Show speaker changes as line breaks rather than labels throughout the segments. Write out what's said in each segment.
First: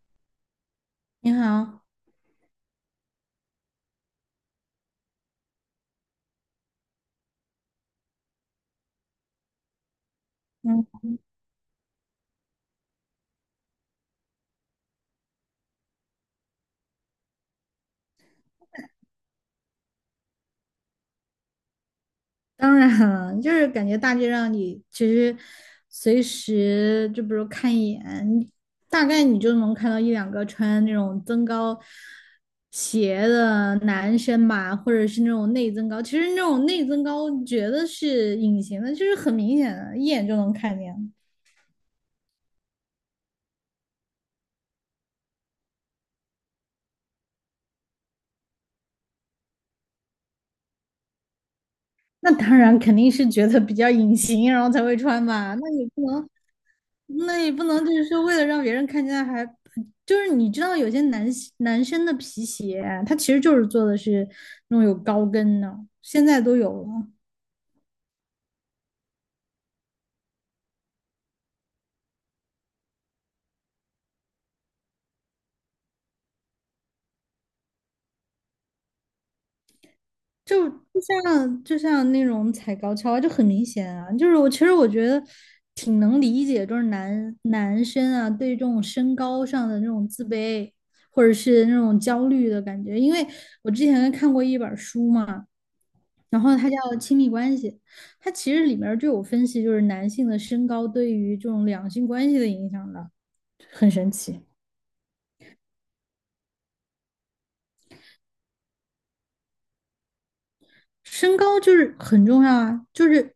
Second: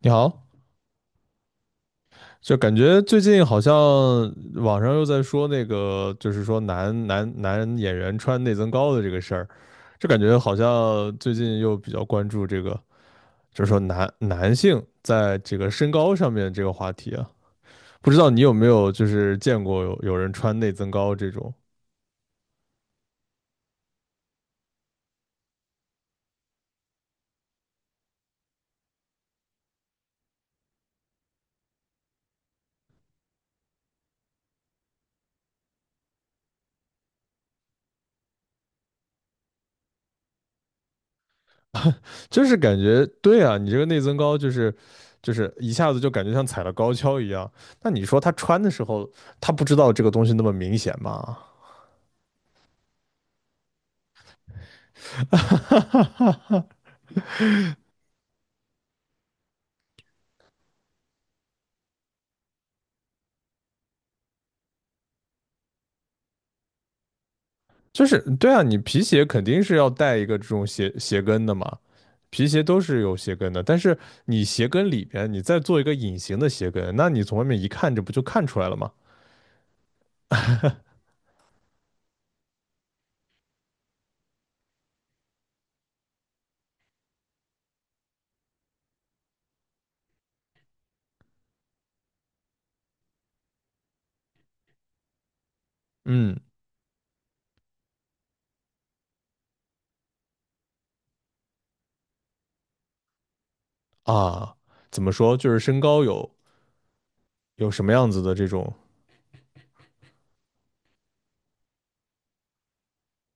你好，
你好，
就感觉最近好像网上又在说那个，就是说男演员穿内增高的这个事儿，就感觉好
嗯，
像最近又比较关注这个，就是说男性在这个身高上面这个话题啊，不知道你有没有就是见过有人穿内增高这种，
当然了，就是感觉大街上你其实随时就比如看一眼，你大概你就能看到一两个穿那种增高鞋的男生吧，或者是那种内增高。其实那种内增高觉得是隐形的，就是很明显的，一眼就能看见。
就是感觉对啊，你这个内增高就是一下子就感觉像踩了高跷一样，那你说他穿的时候，他不知道这个东西那么明显吗？
那当然肯定是觉得比较隐形，然后才会穿吧。那也不能就是为了让别人看见，就是你知道有些男生的皮鞋啊，他其实就是做的是那种有高跟的，现在都有了，
就是对啊，你皮鞋肯定是要带一个这种鞋跟的嘛，皮鞋都是有鞋跟的，但是你鞋跟里边你再做一个隐形的鞋跟，那你从外面一看，这不就看出来了吗？
就就就像那种踩高跷啊，就很明显啊。就是我其实觉得挺能理解，就是男生啊对这种身高上的那种自卑或者是那种焦虑的感觉，因为我之前看过一本书嘛。
嗯
然后它叫亲密关系，它其实里面儿就有分析，就是男性的身高对于这种两性关系的影响的，很神奇。
啊，怎么说，就是身高有什么样子的这种，
身高就是很重要啊，就是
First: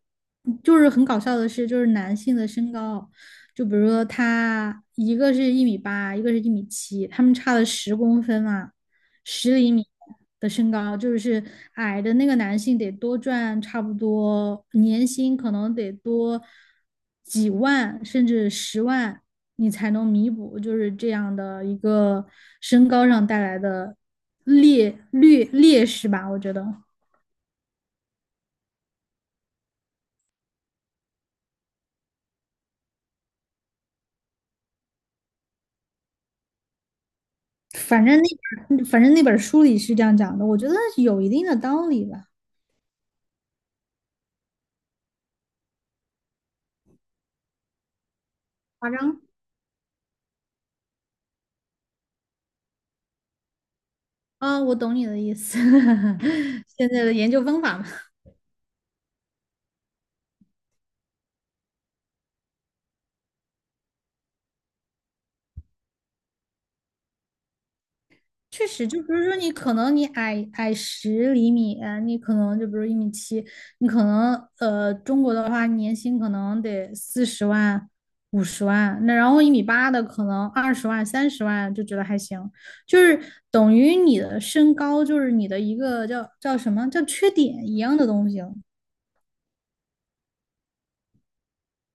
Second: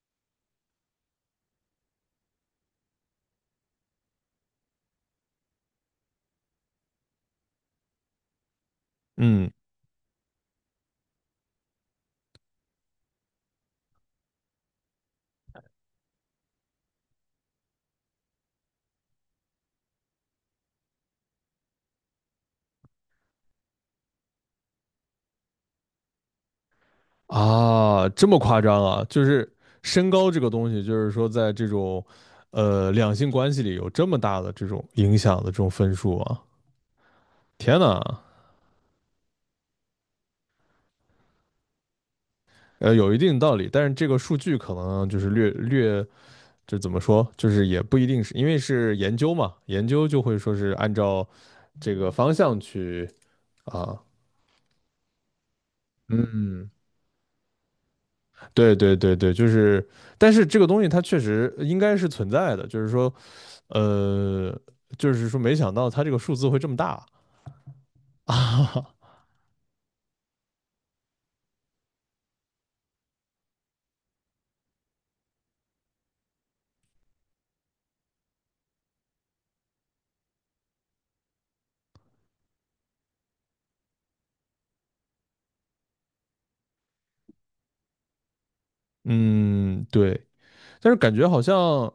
就是很搞笑的事，就是男性的身高，就比如说他一个是一米八，一个是一米七，他们差了10公分嘛，
嗯
十厘米的身高，就是矮的那个男性得多赚差不多年薪可能得多几万甚至十万，你才能弥补就是这样的一个身高上带来的劣势吧，我觉得。
啊，这么夸张啊，就是身高这个东西，就是说在这种两性关系里有这么大的这种影响的这种分数啊，天呐！
反正那本书里是这样讲的，我觉得有一定的道理吧。
有一定道理，但是这个数据可能就是略，就怎么说，就是也不一定是因为
夸
是研
张
究嘛，研究就会说是按照这个方向去啊。
啊，我懂你的意思。
嗯，
现在的研究方法嘛，
对对对对，就是，但是这个东西它确实应该是存在的，就是说，呃，就是说没想到它这个数字会这么大
确实
啊。
就比如说你可能矮十厘米，你可能就比如一米七，你可能中国的话年薪可能得40万、50万，那然后一米八的可能20万、30万就觉得还行，就是等于你的身高就是你的一个叫什么叫缺点一样的东西。
嗯，对，但是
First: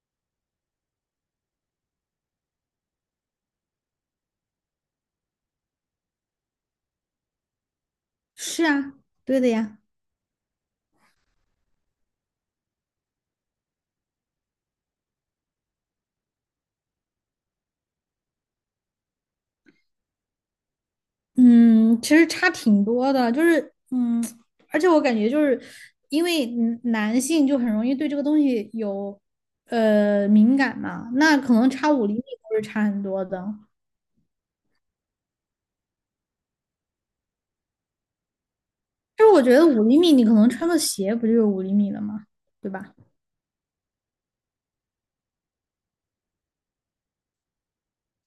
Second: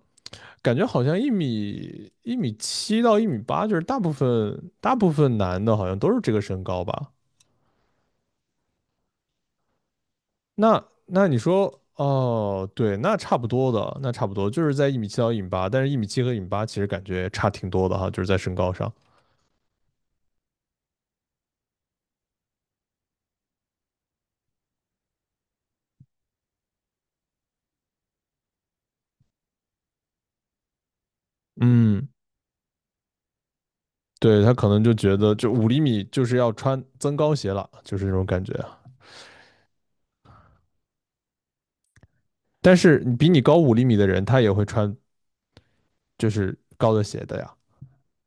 感觉好像一米七到一米八，就是大部分男的好像都是这个身高吧？
是啊，对的呀。
那你说哦，对，那差不多的，那差不多就是在一米七到一米八，但是一米七和一米八其实感觉差挺多的哈，就是在身高上。
嗯，其实差挺多的，就是而且我感觉就是因为男性就很容易对这个东西有敏感嘛，那可能差五
嗯，
厘米都是差很多的。
对，他可能就觉得就五厘米就是要穿增高鞋了，就是这种感觉啊。
就是我觉得五厘米，你可能穿个鞋不就是五厘米了吗？对
但
吧？
是比你高五厘米的人，他也会穿就是高的鞋的呀。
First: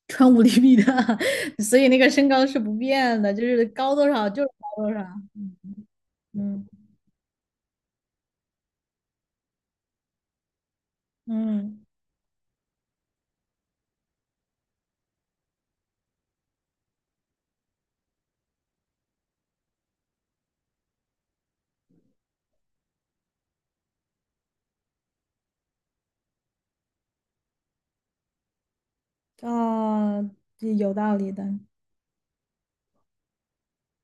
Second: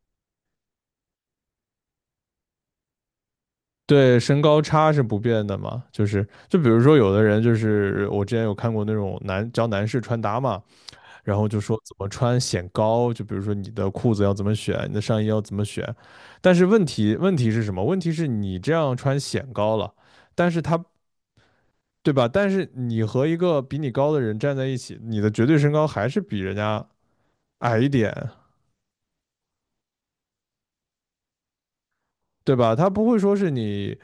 穿五厘米的，所以那个身高是不变的，就是高多
对，
少
身
就是
高
高
差
多少。
是不变
嗯
的嘛，就是就
嗯
比如说有的人就是我之前有看过那种男士穿搭嘛，然后就说
嗯，
怎么穿显高，就比如说你的裤子要怎么选，你的上衣要怎么选，但是问题是什么？问题是你这样穿显高了，但是他对吧？但是你和一个比你高的人站在一起，你的绝对身高还是比人家矮一点，
哦，有道理的。
对吧？他不会说是你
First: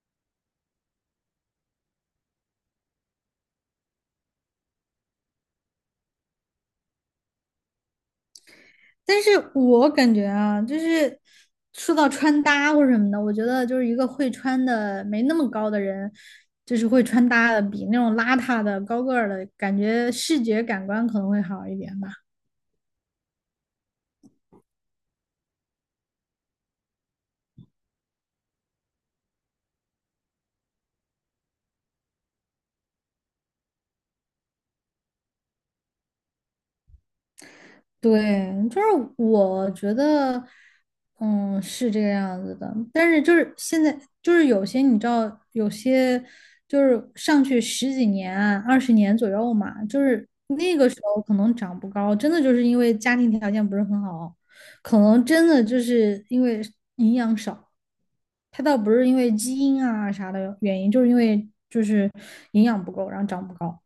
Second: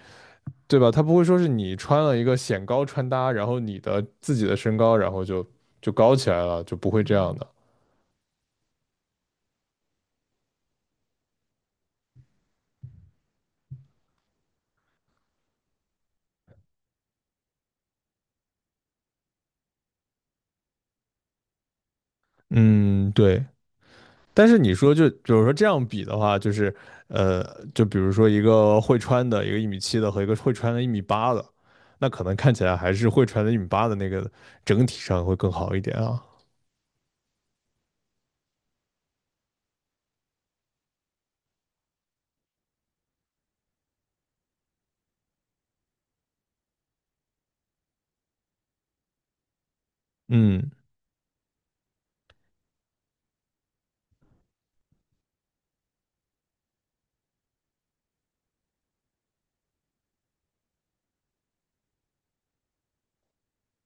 对吧？他不会说是你穿了一个显高穿搭，然后你的自己的身高，然后就高起来了，就不会这样的。
但是我感觉啊，就是说到穿搭或者什么的，我觉得就是一个会穿的没那么高的人，就是会穿搭的比那种邋遢的高个儿的感觉，视觉感官可能会好一点吧。
嗯，对。但是你说就比如说这样比的话，就是呃，就比如说一个会穿的，一个一米七的和一个会穿的一米八的，那可能看起来还是会穿的一米八的那个整体上会更好一点啊。
对，就是我觉得，嗯，是这个样子的。但是就是现在，就是有些你知道，有些就是上去十几年啊20年左右嘛，就是
嗯
那个时候可能长不高，真的就是因为家庭条件不是很好，可能真的就是因为营养少。它倒不是因为基因啊啥的原因，就是因为就是营养不够，然后长不高。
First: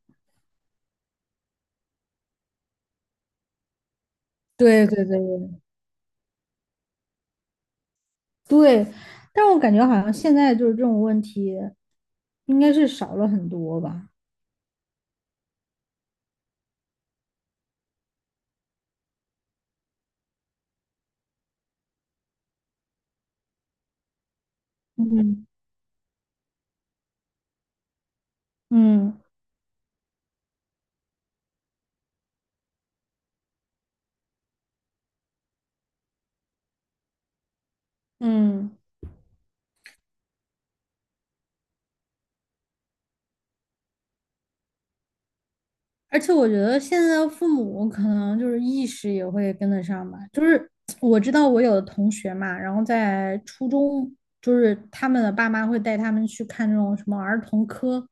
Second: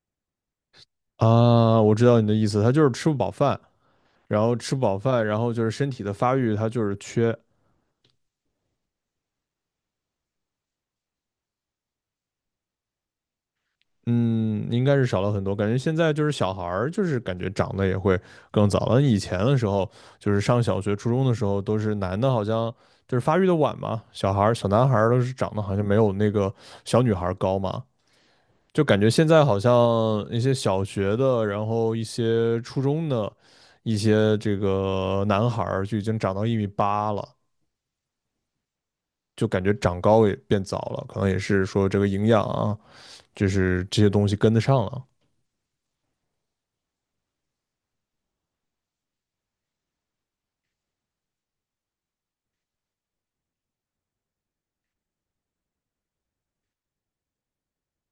啊，我知道你的意思，他就是吃不饱饭，然后吃不
对
饱
对
饭，然后
对
就是身体的发育，他就是缺。
对，但我感觉好像现在就是这种问题，应该是少了很多吧。
嗯，应该是少了很多。感觉现在就是小孩儿，就是感觉长得也会更早了。以前的时候，就是上小学、初中的时候，都是男的，好像就是发育的晚嘛，小孩儿、小男孩儿都是
嗯
长得好像没有那个小女孩儿高嘛。就感觉
嗯
现在好像一些小学的，然后一些初中的，一些这个男孩儿就已经长到一米八了，
嗯，
就感觉长高也变早了，可能也是说这个营养啊，就是这些东西跟得上了。
而且我觉得现在的父母可能就是意识也会跟得上吧。就是我知道我有的同学嘛，然后在初中，就是他们的爸妈会带他们去看这种什么儿童科，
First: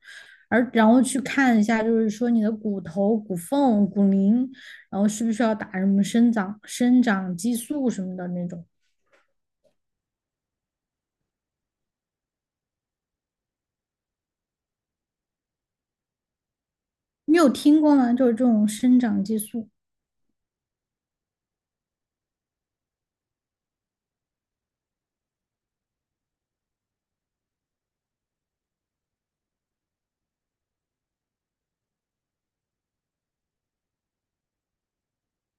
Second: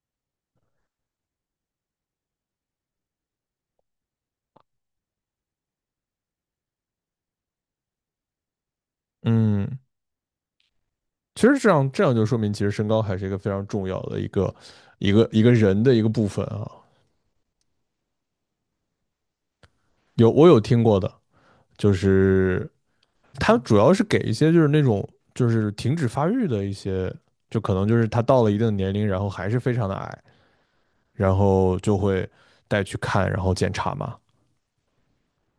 然后去看一下，就是说你的骨头、骨缝、骨龄，然后需不需要打什么生长激素什么的那种。
嗯。其实这样就说明，其实身高还是一个非常重要的一个人的一个部分啊。
你有听过吗？就是这种生长激素，
有，我有听过的，就是他主要是给一些就是那种就是停止发育的一些，就可能就是他到了一定的年龄，然后还是非常的矮，然后就会带去看，然后检查嘛。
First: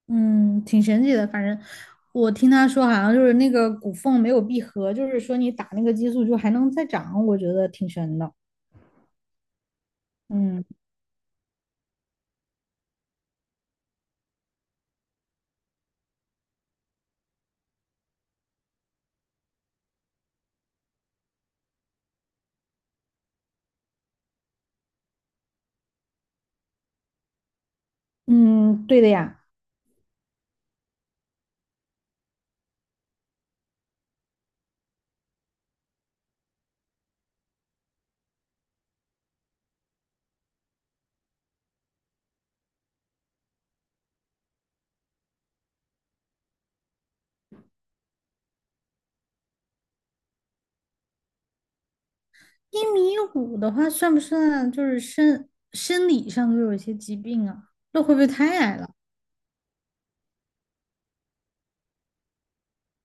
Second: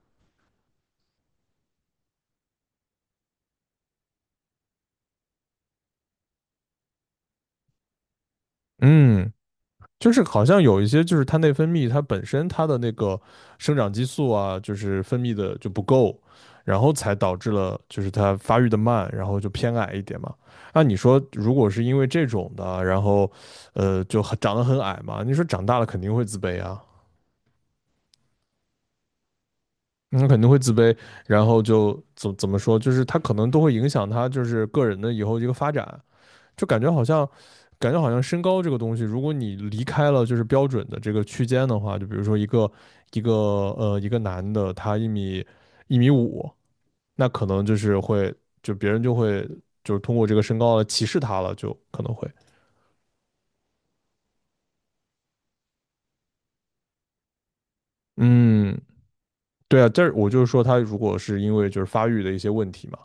嗯，挺神奇的。反正我听他说，好像就是那个骨缝没有闭合，就是说你打那个激素就还能再长，我觉得挺神的。
嗯，就是好像
嗯
有一些就是它内分泌它本身它的那个生长激素啊，就是分泌的就不够，然后才导致了就是它发育的慢，然后就偏矮一点嘛。那你说，如果是因为这种的，然后就很长得很矮嘛，你说长大了肯定会自卑啊，
嗯，对的呀。
那肯定会自卑，然后就怎么说，就是他可能都会影响他就是个人的以后一个发展。就感觉好像，感觉好像身高这个东西，如果你离开了就是标准的这个区间的话，就比如说一个一个男的，他一米五，那可能就是会就别人就会就是通过这个身高来歧视他了，就可能会。
一米五的话，算不算就是生理上都有一些疾病啊？那会不会太矮
嗯，
了？
对啊，但是我就是说他如果是因为就是发育的一些问题嘛。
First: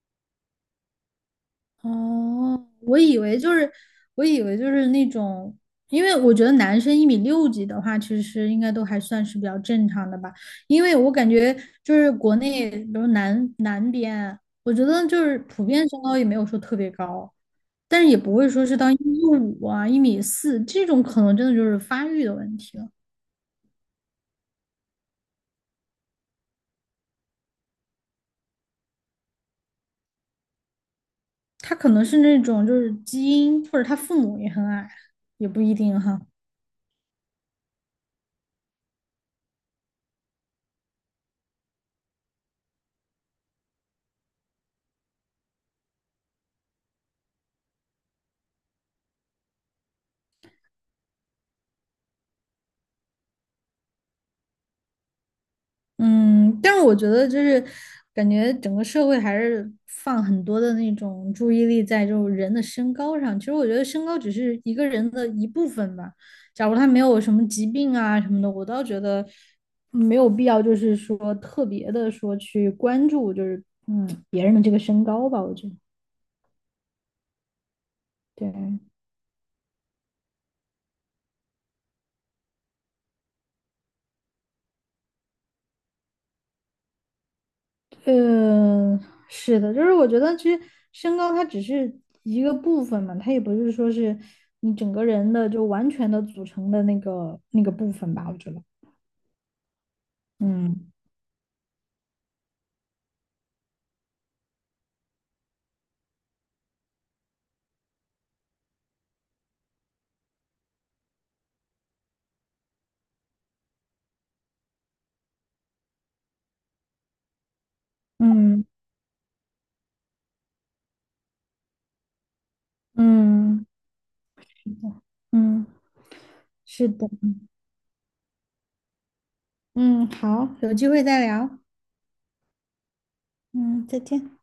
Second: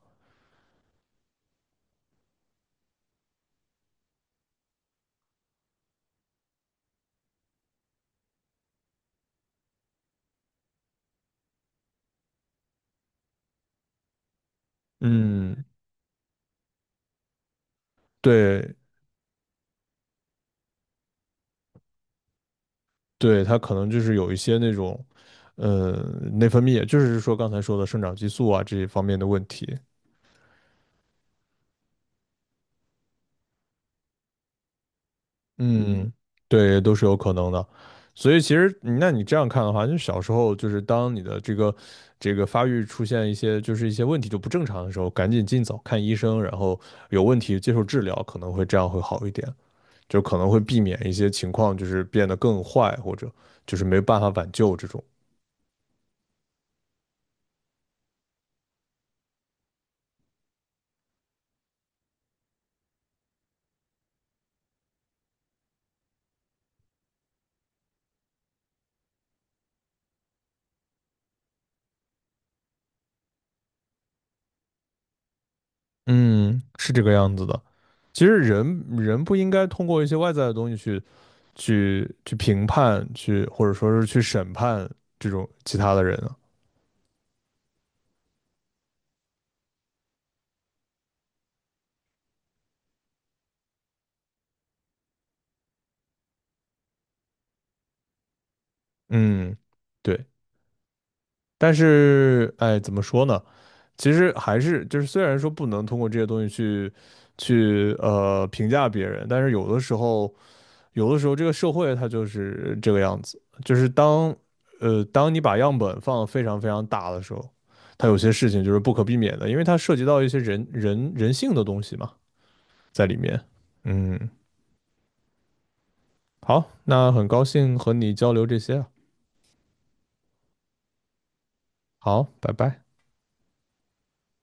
哦，我以为就是那种，因为我觉得男生一米六几的话，其实应该都还算是比较正常的吧。因为我感觉就是国内，比如南边，我觉得就是
嗯，
普遍身高也没有说特别高，但是也不会说
对
是到一米五啊、1.4米这种，可能真的就是发育的问题了。
对，他可能就是有一些那种。呃，内分泌，就是说刚才说的生长激素啊这一方面的问题。
他可能是那种就是基因，或者他父母也很矮，也不一定
嗯，
哈。
对，都是有可能的。所以其实，那你这样看的话，就小时候就是当你的这个发育出现一些就是一些问题就不正常的时候，赶紧尽早看医生，然后有问题接受治疗，可能会这样会好一点，就可能会避免一些情况就是变得更坏，或者就是没办法挽救这种。
嗯，但是我觉得就是感觉整个社会还是放很多的那种注意力在这种人的身高上。其实我觉得身高只是一个人的一部分吧。假如他没有什么疾病啊什么的，我倒觉得没有必要，就是说特别的说去关注就是别人的这个身高吧。我觉得
嗯，是这个样子的。其实
对。
人人不应该通过一些外在的东西去评判，去或者说是去审判这种其他的人啊。
嗯，是的，就是我觉得其实身高它只是一个部分嘛，它也不是说是你整个人的就完全的组成的那个部分吧，我觉得。
嗯，对，
嗯
但是，哎，怎么说呢？其实还是就是，虽然说不能通过这些东西去评价别人，但是有的时候，有的时候这个社会它就是这个样子，就是当你把样本放得非常非常大的时候，它有些事情
嗯
就是不可避免的，因为它涉及到一些人性的东西嘛，在里面。
嗯，
嗯，
是的，嗯，
好，
是的，
那很高兴和你交流这些啊，
嗯，好，有机会再聊，
好，拜拜。
嗯，再见。